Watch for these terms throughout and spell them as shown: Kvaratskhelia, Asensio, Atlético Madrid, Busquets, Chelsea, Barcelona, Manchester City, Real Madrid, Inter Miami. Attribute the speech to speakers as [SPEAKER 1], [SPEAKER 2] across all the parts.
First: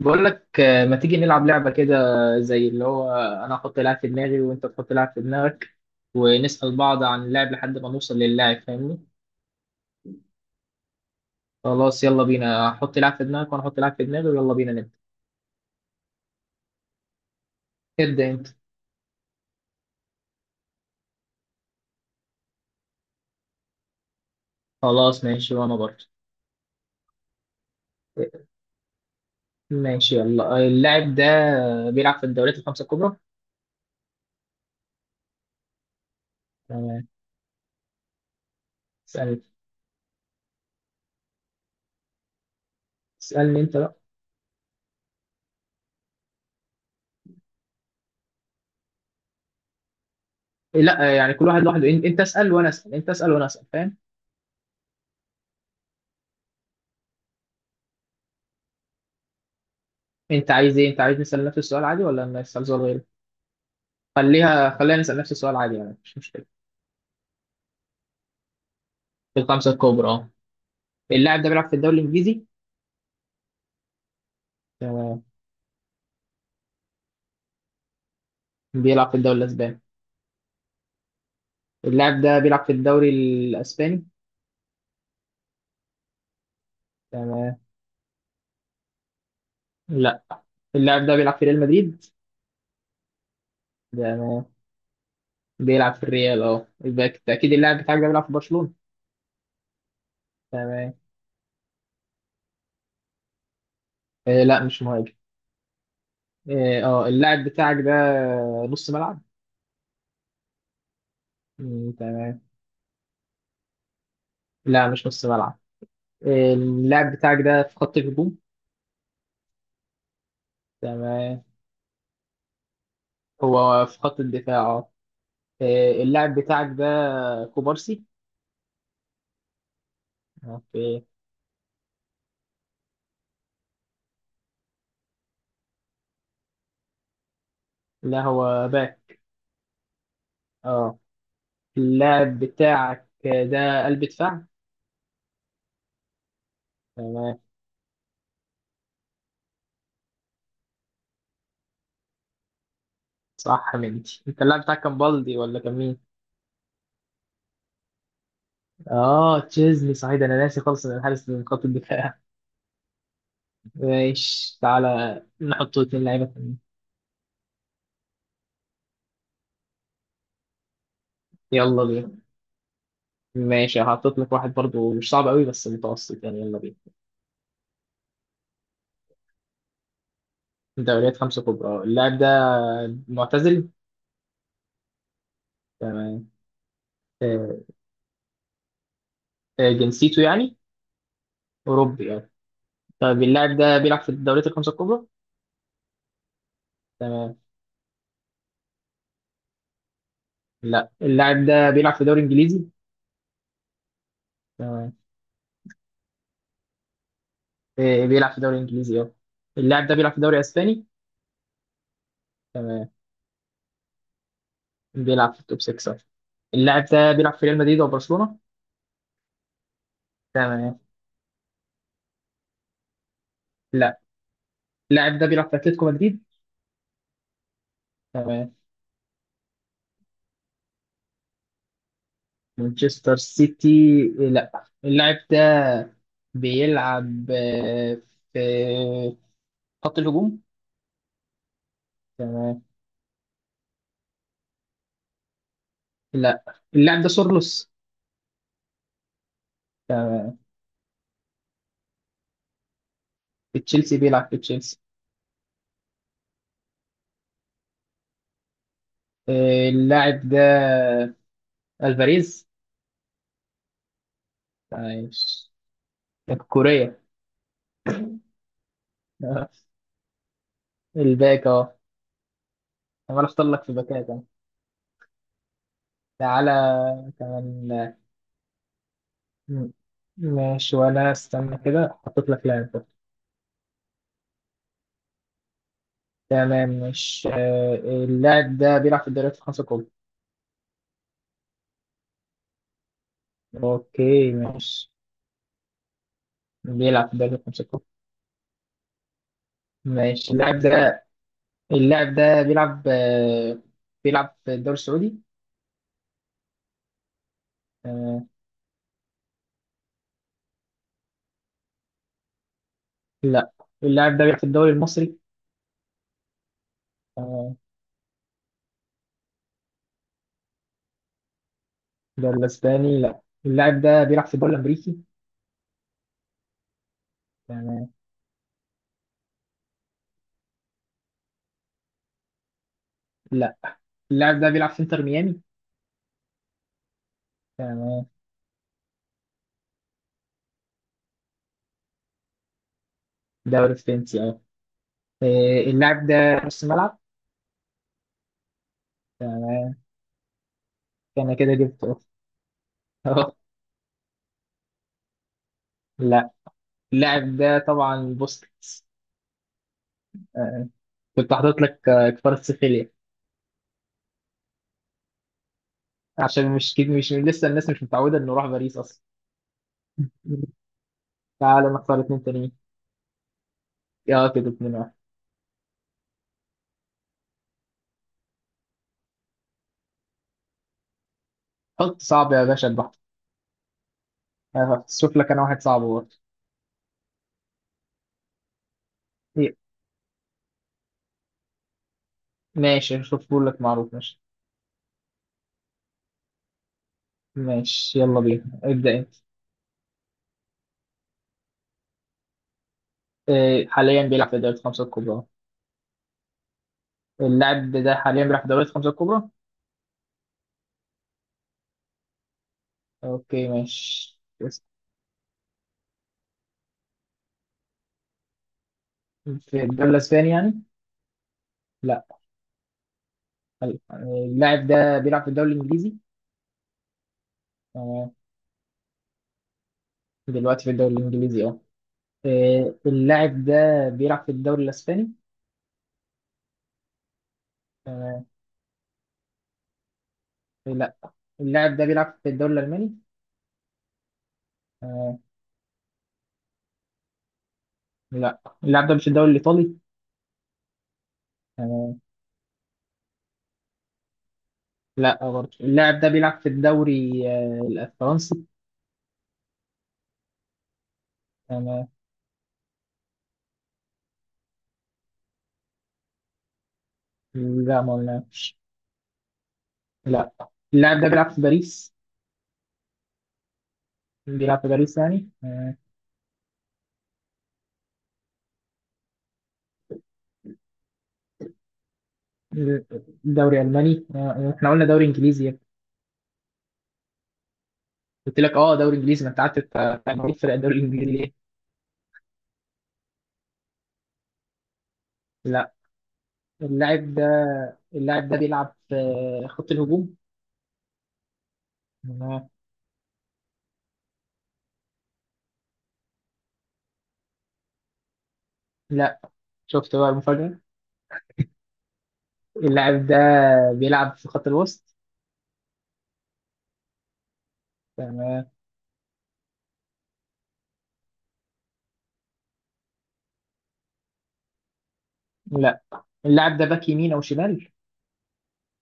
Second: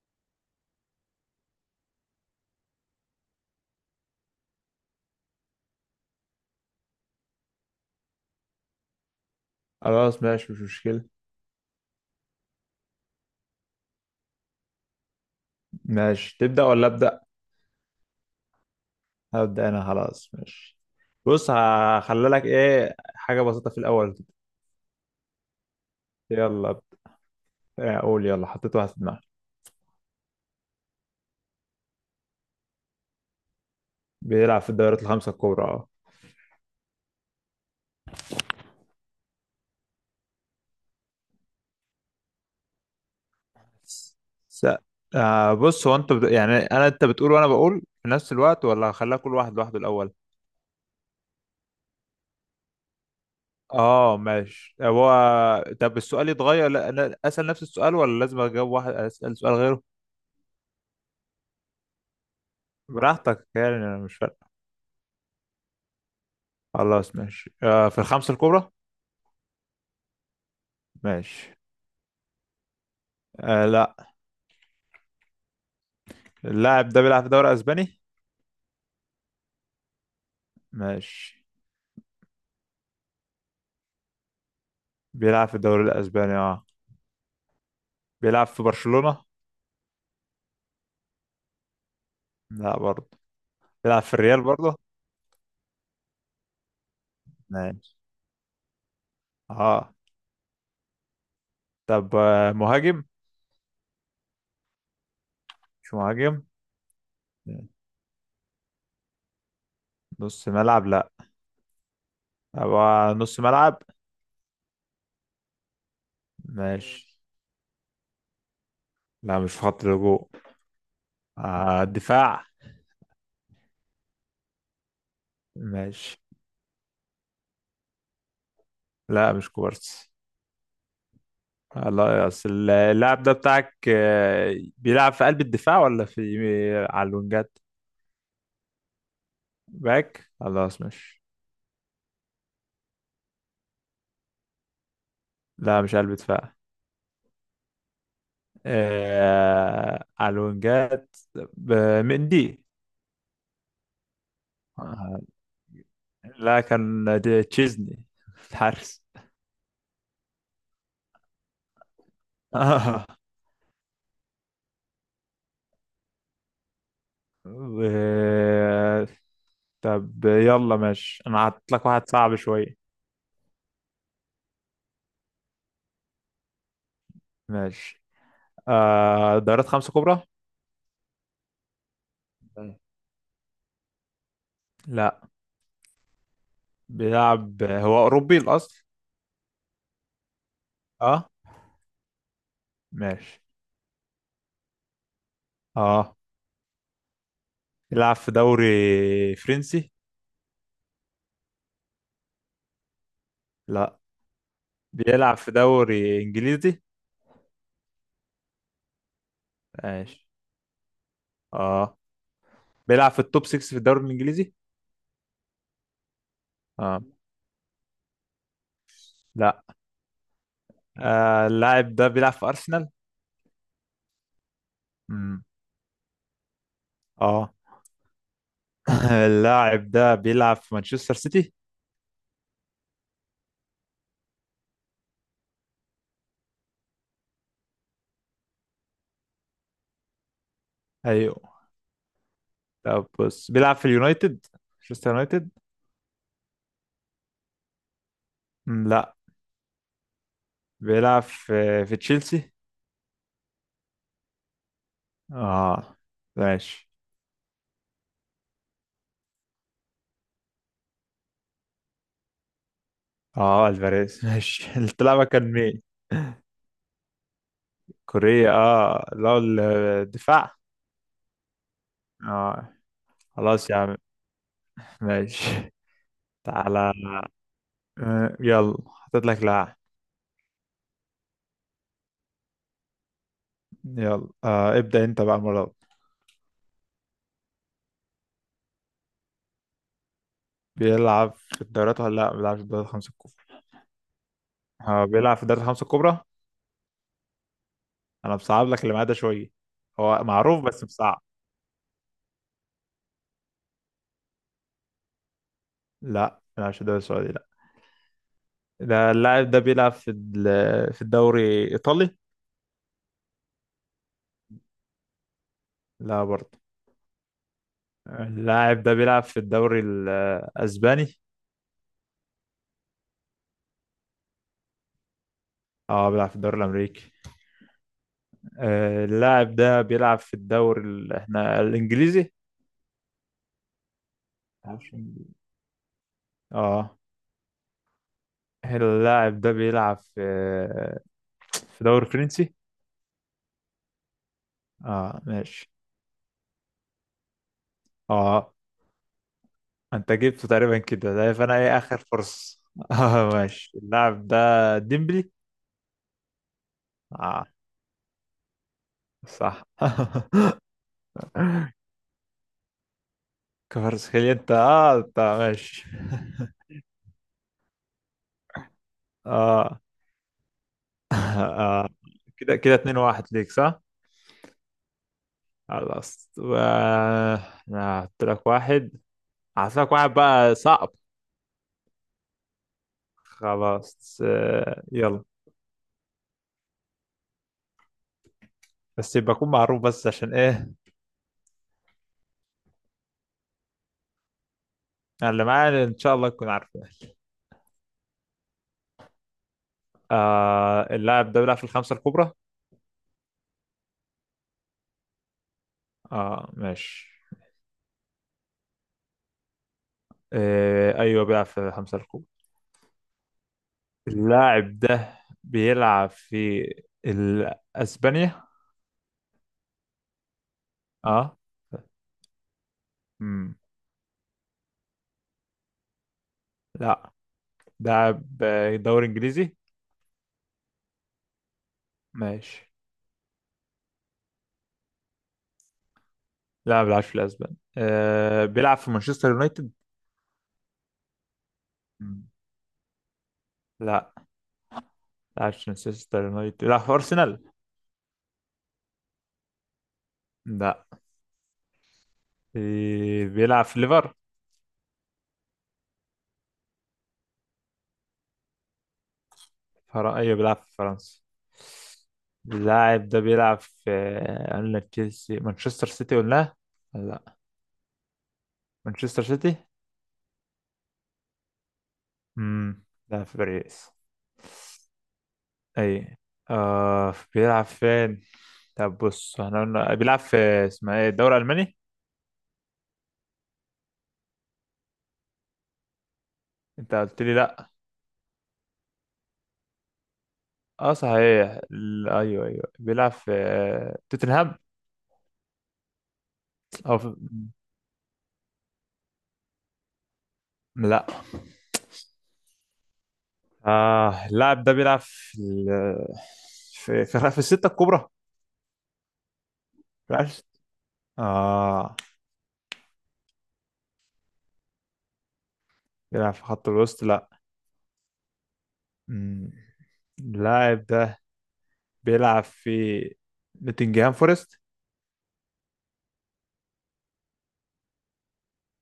[SPEAKER 1] بقول لك ما تيجي نلعب لعبة كده زي اللي هو أنا أحط لاعب في دماغي وأنت تحط لاعب في دماغك ونسأل بعض عن اللاعب لحد ما نوصل للاعب فاهمني؟
[SPEAKER 2] خلاص ماشي مش مشكلة.
[SPEAKER 1] خلاص يلا بينا حط لاعب في دماغك وأنا أحط لاعب في دماغي ويلا بينا نبدأ.
[SPEAKER 2] ماشي، تبدأ ولا أبدأ؟
[SPEAKER 1] ابدأ أنت.
[SPEAKER 2] هبدأ أنا. خلاص ماشي. بص، هخلي لك حاجة بسيطة في الأول كده.
[SPEAKER 1] خلاص ماشي وأنا برضه.
[SPEAKER 2] يلا ب- قول يلا حطيت واحد في دماغي
[SPEAKER 1] ماشي يلا اللاعب ده بيلعب في الدوريات الخمسة الكبرى.
[SPEAKER 2] بيلعب في الدوريات الخمسة الكبرى، أه.
[SPEAKER 1] تمام. اسألني اسألني أنت بقى.
[SPEAKER 2] س- بص، هو يعني أنا، أنت بتقول وأنا بقول في نفس الوقت ولا هخليها كل واحد لوحده الأول؟
[SPEAKER 1] لا يعني كل واحد لوحده أنت اسأل وأنا أسأل أنت اسأل وأنا أسأل فاهم؟
[SPEAKER 2] أه ماشي. هو طب السؤال يتغير لا أنا أسأل نفس السؤال ولا لازم أجاوب واحد أسأل سؤال غيره؟
[SPEAKER 1] أنت عايز إيه؟ أنت عايز نسأل نفس السؤال عادي ولا نسأل سؤال غيره؟
[SPEAKER 2] براحتك، يعني أنا مش فارق.
[SPEAKER 1] خليها خلينا نسأل نفس السؤال عادي يعني مش مشكلة.
[SPEAKER 2] خلاص ماشي. في الخمسة الكبرى؟
[SPEAKER 1] في الخمسة الكبرى اه. اللاعب ده
[SPEAKER 2] ماشي.
[SPEAKER 1] بيلعب في الدوري الإنجليزي.
[SPEAKER 2] آه، لا.
[SPEAKER 1] تمام.
[SPEAKER 2] اللاعب ده بيلعب في الدوري الاسباني.
[SPEAKER 1] بيلعب في الدوري الأسباني.
[SPEAKER 2] ماشي.
[SPEAKER 1] اللاعب ده بيلعب في الدوري الأسباني.
[SPEAKER 2] بيلعب في الدوري الاسباني، اه.
[SPEAKER 1] تمام.
[SPEAKER 2] بيلعب في برشلونة.
[SPEAKER 1] لا اللاعب ده بيلعب في ريال مدريد.
[SPEAKER 2] لا برضه. بيلعب في الريال
[SPEAKER 1] تمام.
[SPEAKER 2] برضه.
[SPEAKER 1] بيلعب في الريال اه يبقى بالتأكيد اللاعب
[SPEAKER 2] ماشي،
[SPEAKER 1] بتاعك ده بيلعب في برشلونة.
[SPEAKER 2] اه.
[SPEAKER 1] تمام.
[SPEAKER 2] طب مهاجم.
[SPEAKER 1] آه لا مش مهاجم.
[SPEAKER 2] مش مهاجم.
[SPEAKER 1] اه اللاعب بتاعك ده نص ملعب.
[SPEAKER 2] نص ملعب لا.
[SPEAKER 1] مم، تمام.
[SPEAKER 2] طب نص ملعب.
[SPEAKER 1] لا مش نص ملعب. اللاعب
[SPEAKER 2] ماشي.
[SPEAKER 1] بتاعك ده في خط الهجوم.
[SPEAKER 2] لا مش في خط الهجوم.
[SPEAKER 1] تمام.
[SPEAKER 2] آه، دفاع.
[SPEAKER 1] هو في خط الدفاع اه.
[SPEAKER 2] ماشي.
[SPEAKER 1] اللاعب بتاعك ده كوبارسي.
[SPEAKER 2] لا مش كوبارسي.
[SPEAKER 1] اوكي.
[SPEAKER 2] لا، اصل اللاعب ده بتاعك بيلعب في قلب الدفاع ولا في على الوينجات؟
[SPEAKER 1] لا هو باك
[SPEAKER 2] باك خلاص
[SPEAKER 1] اه.
[SPEAKER 2] ماشي.
[SPEAKER 1] اللاعب بتاعك ده قلب دفاع.
[SPEAKER 2] لا مش قلب دفاع.
[SPEAKER 1] تمام.
[SPEAKER 2] على الوينجات. ب- مندي.
[SPEAKER 1] صح مندي انت اللاعب بتاعك كان
[SPEAKER 2] آه،
[SPEAKER 1] بالدي ولا كان مين؟
[SPEAKER 2] لكن دي تشيزني، الحارس.
[SPEAKER 1] اه تشيزني صحيح ده انا ناسي خالص ان الحارس من خط الدفاع.
[SPEAKER 2] آه.
[SPEAKER 1] ماشي تعالى نحط اتنين لعيبه تانيين.
[SPEAKER 2] و- طب يلا ماشي، انا هحط
[SPEAKER 1] يلا
[SPEAKER 2] لك واحد
[SPEAKER 1] بينا.
[SPEAKER 2] صعب شوية.
[SPEAKER 1] ماشي هحطط لك واحد برضو مش صعب قوي بس متوسط يعني يلا بينا.
[SPEAKER 2] ماشي. دوريات خمسة كبرى.
[SPEAKER 1] دوريات خمسة كبرى اللاعب ده
[SPEAKER 2] تمام.
[SPEAKER 1] معتزل.
[SPEAKER 2] لا.
[SPEAKER 1] تمام. آه،
[SPEAKER 2] بيلعب، هو أوروبي الأصل.
[SPEAKER 1] جنسيته يعني
[SPEAKER 2] اه.
[SPEAKER 1] أوروبي يعني. طيب
[SPEAKER 2] ماشي.
[SPEAKER 1] اللاعب ده بيلعب في الدوريات الخمسة الكبرى.
[SPEAKER 2] اه
[SPEAKER 1] تمام.
[SPEAKER 2] بيلعب في دوري فرنسي.
[SPEAKER 1] لا اللاعب ده بيلعب في دوري انجليزي.
[SPEAKER 2] لا،
[SPEAKER 1] تمام.
[SPEAKER 2] بيلعب في دوري إنجليزي.
[SPEAKER 1] إيه، إيه، بيلعب في دوري انجليزي اه. اللاعب ده بيلعب في
[SPEAKER 2] ماشي،
[SPEAKER 1] دوري اسباني.
[SPEAKER 2] اه.
[SPEAKER 1] تمام.
[SPEAKER 2] بيلعب في التوب 6 في الدوري الانجليزي،
[SPEAKER 1] بيلعب في التوب 6 صح. اللاعب
[SPEAKER 2] اه.
[SPEAKER 1] ده بيلعب في ريال مدريد وبرشلونة.
[SPEAKER 2] لا.
[SPEAKER 1] تمام.
[SPEAKER 2] آه، اللاعب ده بيلعب في ارسنال.
[SPEAKER 1] لا اللاعب ده
[SPEAKER 2] مم.
[SPEAKER 1] بيلعب في اتلتيكو مدريد.
[SPEAKER 2] اه.
[SPEAKER 1] تمام.
[SPEAKER 2] اللاعب ده بيلعب في مانشستر سيتي.
[SPEAKER 1] مانشستر سيتي. لا اللاعب ده بيلعب في خط الهجوم.
[SPEAKER 2] ايوه.
[SPEAKER 1] تمام.
[SPEAKER 2] طب بص، بيلعب في اليونايتد، مانشستر يونايتد.
[SPEAKER 1] لا اللاعب ده سورلوس.
[SPEAKER 2] مم، لا.
[SPEAKER 1] تمام.
[SPEAKER 2] بيلعب في تشيلسي.
[SPEAKER 1] في تشيلسي بيلعب في تشيلسي.
[SPEAKER 2] اه، ماشي.
[SPEAKER 1] اللاعب ده الفاريز
[SPEAKER 2] اه، الفاريز ماشي. اللاعب
[SPEAKER 1] عايش
[SPEAKER 2] كان مين؟
[SPEAKER 1] الكورية.
[SPEAKER 2] كوريا. اه، لا.
[SPEAKER 1] آه،
[SPEAKER 2] الدفاع.
[SPEAKER 1] الباك اهو.
[SPEAKER 2] اه.
[SPEAKER 1] عمال اختار لك
[SPEAKER 2] خلاص
[SPEAKER 1] في
[SPEAKER 2] يا عم.
[SPEAKER 1] باكات أهو.
[SPEAKER 2] ماشي.
[SPEAKER 1] تعالى
[SPEAKER 2] تعالى.
[SPEAKER 1] كمان.
[SPEAKER 2] يلا حطيت لك
[SPEAKER 1] م-
[SPEAKER 2] لاعب.
[SPEAKER 1] ماشي وانا استنى كده حطيت لك لاعب برضه.
[SPEAKER 2] يلا ابدأ انت بقى المرة.
[SPEAKER 1] تمام مش. اللاعب ده بيلعب في الدوريات الخمسة الكبرى.
[SPEAKER 2] بيلعب في الدوريات ولا لا؟ ما بيلعبش في الدوريات الخمسة الكبرى.
[SPEAKER 1] اوكي ماشي.
[SPEAKER 2] هو بيلعب في الدوريات الخمسة الكبرى.
[SPEAKER 1] بيلعب في الدوريات الخمسة الكبرى.
[SPEAKER 2] انا بصعب لك اللي معاه ده شوية. هو
[SPEAKER 1] ماشي اللاعب
[SPEAKER 2] معروف بس
[SPEAKER 1] ده.
[SPEAKER 2] مصعب.
[SPEAKER 1] اللاعب ده بيلعب بيلعب في الدوري السعودي.
[SPEAKER 2] لا ما بيلعبش في الدوري السعودي لا.
[SPEAKER 1] آه،
[SPEAKER 2] ده اللاعب ده بيلعب في في الدوري الإيطالي.
[SPEAKER 1] لا اللاعب ده بيلعب في الدوري المصري.
[SPEAKER 2] لا برضه.
[SPEAKER 1] آه،
[SPEAKER 2] اللاعب ده بيلعب في الدوري الأسباني.
[SPEAKER 1] الدوري الاسباني لا. اللاعب ده بيلعب في الدوري الامريكي.
[SPEAKER 2] اه بيلعب في الدوري الأمريكي. اللاعب ده بيلعب في الدوري احنا الإنجليزي.
[SPEAKER 1] لا اللاعب ده بيلعب في
[SPEAKER 2] بيلعبش
[SPEAKER 1] انتر
[SPEAKER 2] إنجليزي.
[SPEAKER 1] ميامي.
[SPEAKER 2] اه.
[SPEAKER 1] تمام.
[SPEAKER 2] اللاعب ده بيلعب في دوري فرنسي.
[SPEAKER 1] دوري فرنسي اه.
[SPEAKER 2] اه، ماشي.
[SPEAKER 1] اللاعب ده نص ملعب.
[SPEAKER 2] اه
[SPEAKER 1] تمام.
[SPEAKER 2] انت جبته تقريبا كده، ده
[SPEAKER 1] انا كده
[SPEAKER 2] فانا ايه اخر
[SPEAKER 1] جبته
[SPEAKER 2] فرصة. اه،
[SPEAKER 1] اه.
[SPEAKER 2] ماشي. اللاعب ده ديمبلي.
[SPEAKER 1] لا اللاعب
[SPEAKER 2] اه
[SPEAKER 1] ده طبعا بوسكيتس.
[SPEAKER 2] صح.
[SPEAKER 1] آه، كنت حاطط لك كفاراتسخيليا
[SPEAKER 2] كفارسخيليا انت. اه انت ماشي.
[SPEAKER 1] عشان مش كده مش لسه الناس مش متعوده انه راح باريس اصلا.
[SPEAKER 2] اه.
[SPEAKER 1] تعالى نختار اتنين تانيين.
[SPEAKER 2] كده كده اتنين واحد ليك صح؟
[SPEAKER 1] اه كده اتنين واحد.
[SPEAKER 2] خلاص. أنا هحط لك واحد هحط لك واحد بقى صعب.
[SPEAKER 1] حط صعب يا باشا البحر.
[SPEAKER 2] خلاص
[SPEAKER 1] شوف
[SPEAKER 2] يلا.
[SPEAKER 1] لك انا واحد صعب برضه.
[SPEAKER 2] بس يبقى يكون
[SPEAKER 1] إيه،
[SPEAKER 2] معروف، بس عشان ايه.
[SPEAKER 1] ماشي شوف لك معروف ماشي.
[SPEAKER 2] أنا اللي معايا ان شاء الله تكون عارفه.
[SPEAKER 1] ماشي يلا بينا ابدأ انت.
[SPEAKER 2] آه اللاعب ده بيلعب في الخمسة الكبرى.
[SPEAKER 1] حاليا بيلعب في دوري الخمسة الكبرى.
[SPEAKER 2] اه ماشي.
[SPEAKER 1] اللاعب ده حاليا بيلعب في الدوريات الخمسة الكبرى.
[SPEAKER 2] ايوه بيلعب في خمسة الكبرى.
[SPEAKER 1] اوكي ماشي
[SPEAKER 2] اللاعب ده بيلعب في اسبانيا.
[SPEAKER 1] في الدوري الاسباني يعني
[SPEAKER 2] اه.
[SPEAKER 1] لا.
[SPEAKER 2] امم.
[SPEAKER 1] حلو. اللاعب ده بيلعب في الدوري الانجليزي.
[SPEAKER 2] لا.
[SPEAKER 1] تمام.
[SPEAKER 2] لاعب دوري انجليزي.
[SPEAKER 1] دلوقتي في الدوري الانجليزي اه.
[SPEAKER 2] ماشي.
[SPEAKER 1] اللاعب ده بيلعب في الدوري الاسباني.
[SPEAKER 2] لا ما بيلعبش في الاسبان.
[SPEAKER 1] تمام.
[SPEAKER 2] آه بيلعب في مانشستر يونايتد.
[SPEAKER 1] لا اللاعب ده بيلعب في
[SPEAKER 2] مم.
[SPEAKER 1] الدوري الالماني.
[SPEAKER 2] لا ما
[SPEAKER 1] تمام.
[SPEAKER 2] بيلعبش في مانشستر يونايتد، بيلعب في ارسنال.
[SPEAKER 1] لا اللاعب ده مش الدوري الايطالي.
[SPEAKER 2] لا.
[SPEAKER 1] تمام.
[SPEAKER 2] بيلعب في
[SPEAKER 1] لا برضه اللاعب ده بيلعب في الدوري الفرنسي.
[SPEAKER 2] ايوه بيلعب في فرنسا.
[SPEAKER 1] تمام.
[SPEAKER 2] اللاعب ده بيلعب في قلنا تشيلسي مانشستر سيتي ولا؟ لا،
[SPEAKER 1] لا ما قلنا.
[SPEAKER 2] مانشستر سيتي.
[SPEAKER 1] لا اللاعب ده بيلعب في باريس.
[SPEAKER 2] امم. لا في باريس.
[SPEAKER 1] بيلعب في باريس يعني
[SPEAKER 2] اي. آه، بيلعب فين؟ طب بص، احنا قلنا بيلعب في، اسمها ايه، الدوري الالماني.
[SPEAKER 1] دوري الماني. احنا قلنا دوري انجليزي.
[SPEAKER 2] انت قلت لي لا.
[SPEAKER 1] قلت لك اه دوري انجليزي ما انت قعدت تقول فرق الدوري
[SPEAKER 2] اه
[SPEAKER 1] الانجليزي ليه؟
[SPEAKER 2] صحيح. ايوه، ايوه بيلعب في توتنهام.
[SPEAKER 1] لا
[SPEAKER 2] او في...
[SPEAKER 1] اللاعب ده. اللاعب ده بيلعب في خط الهجوم.
[SPEAKER 2] لا.
[SPEAKER 1] آه،
[SPEAKER 2] اه اللاعب ده بيلعب في في الستة الكبرى.
[SPEAKER 1] لا. شفت بقى
[SPEAKER 2] بيلعب
[SPEAKER 1] المفاجأة.
[SPEAKER 2] اه
[SPEAKER 1] اللاعب ده بيلعب في خط الوسط.
[SPEAKER 2] بيلعب في خط الوسط لا.
[SPEAKER 1] تمام.
[SPEAKER 2] مم. اللاعب ده بيلعب في نوتنجهام فورست.
[SPEAKER 1] لا اللاعب ده باك يمين او شمال.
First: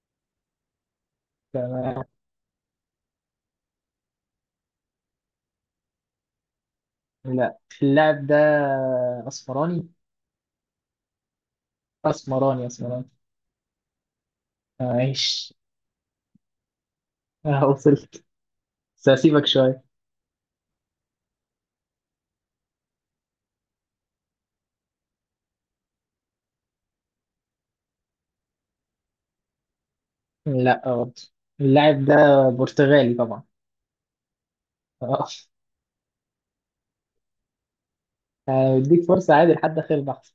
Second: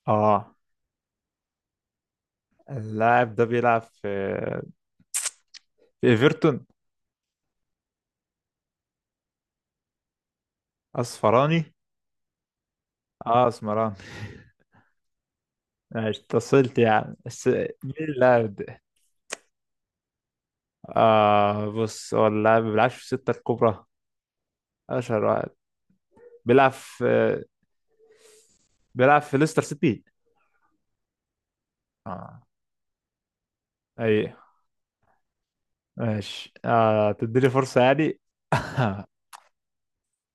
[SPEAKER 2] اه
[SPEAKER 1] تمام.
[SPEAKER 2] اللاعب ده بيلعب في ايفرتون.
[SPEAKER 1] لا اللاعب ده اسمراني
[SPEAKER 2] اصفراني.
[SPEAKER 1] اسمراني اسمراني.
[SPEAKER 2] اه اسمراني
[SPEAKER 1] معلش.
[SPEAKER 2] ماشي. اتصلت يعني بس. مين
[SPEAKER 1] وصلت
[SPEAKER 2] اللاعب ده؟
[SPEAKER 1] بس هسيبك شوية.
[SPEAKER 2] آه بص، هو اللاعب ما بيلعبش في الستة الكبرى، اشهر واحد. بيلعب في بيلعب في ليستر سيتي.
[SPEAKER 1] لا برضه اللاعب ده
[SPEAKER 2] اه.
[SPEAKER 1] برتغالي طبعا.
[SPEAKER 2] اي ماشي. تديني فرصة يعني؟
[SPEAKER 1] هديك فرصة عادي لحد آخر بحث.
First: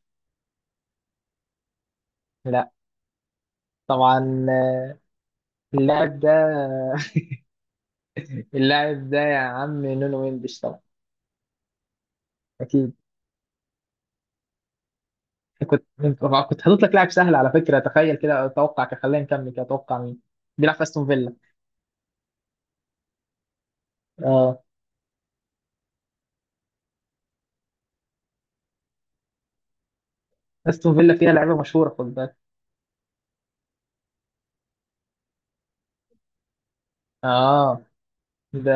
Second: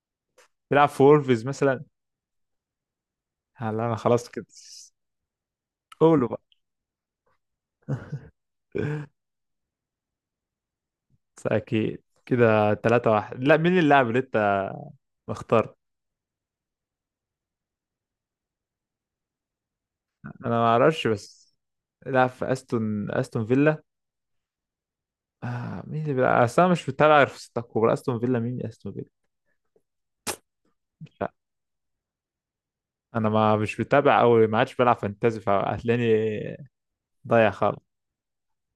[SPEAKER 2] بيلعب في وولفز مثلا.
[SPEAKER 1] لا
[SPEAKER 2] لا انا
[SPEAKER 1] طبعا.
[SPEAKER 2] خلاص كده.
[SPEAKER 1] اللاعب
[SPEAKER 2] قولوا
[SPEAKER 1] ده.
[SPEAKER 2] بقى.
[SPEAKER 1] اللاعب ده يا عم نونو مندش طبعا.
[SPEAKER 2] بس اكيد كده
[SPEAKER 1] أكيد
[SPEAKER 2] تلاتة واحد، لا؟ مين اللاعب اللي انت مختار؟
[SPEAKER 1] كنت حاطط لك لاعب سهل على فكرة تخيل كده أتوقع كده خلينا نكمل كده أتوقع مين
[SPEAKER 2] انا ما
[SPEAKER 1] بيلعب في أستون
[SPEAKER 2] اعرفش
[SPEAKER 1] فيلا.
[SPEAKER 2] بس. لا، في استون، استون فيلا.
[SPEAKER 1] أه.
[SPEAKER 2] مين اللي بيلعب؟ اصل انا مش متابع غير في ستة كوره. استون فيلا مين؟ استون فيلا.
[SPEAKER 1] أستون فيلا فيها
[SPEAKER 2] لا
[SPEAKER 1] لعيبة مشهورة خد بالك.
[SPEAKER 2] انا ما مش متابع قوي. ما عادش بلعب فانتازي فهتلاقيني ضايع خالص.
[SPEAKER 1] أه ده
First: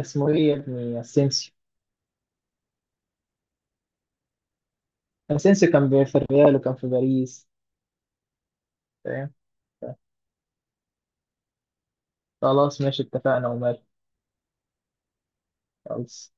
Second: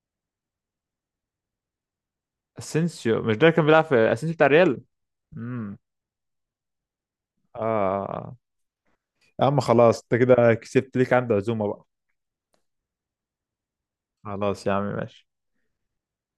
[SPEAKER 1] اسمه إيه يا ابني أسينسيو.
[SPEAKER 2] اسينسيو؟ مش ده اللي كان بيلعب في، اسينسيو بتاع ريال.
[SPEAKER 1] أسينسيو
[SPEAKER 2] امم.
[SPEAKER 1] كان في الريال وكان في باريس.
[SPEAKER 2] اه.
[SPEAKER 1] فاهم.
[SPEAKER 2] يا عم خلاص، انت كده كسبت ليك عندي عزومة بقى.
[SPEAKER 1] خلاص ماشي اتفقنا ومال.
[SPEAKER 2] خلاص يا عم ماشي.
[SPEAKER 1] خلاص.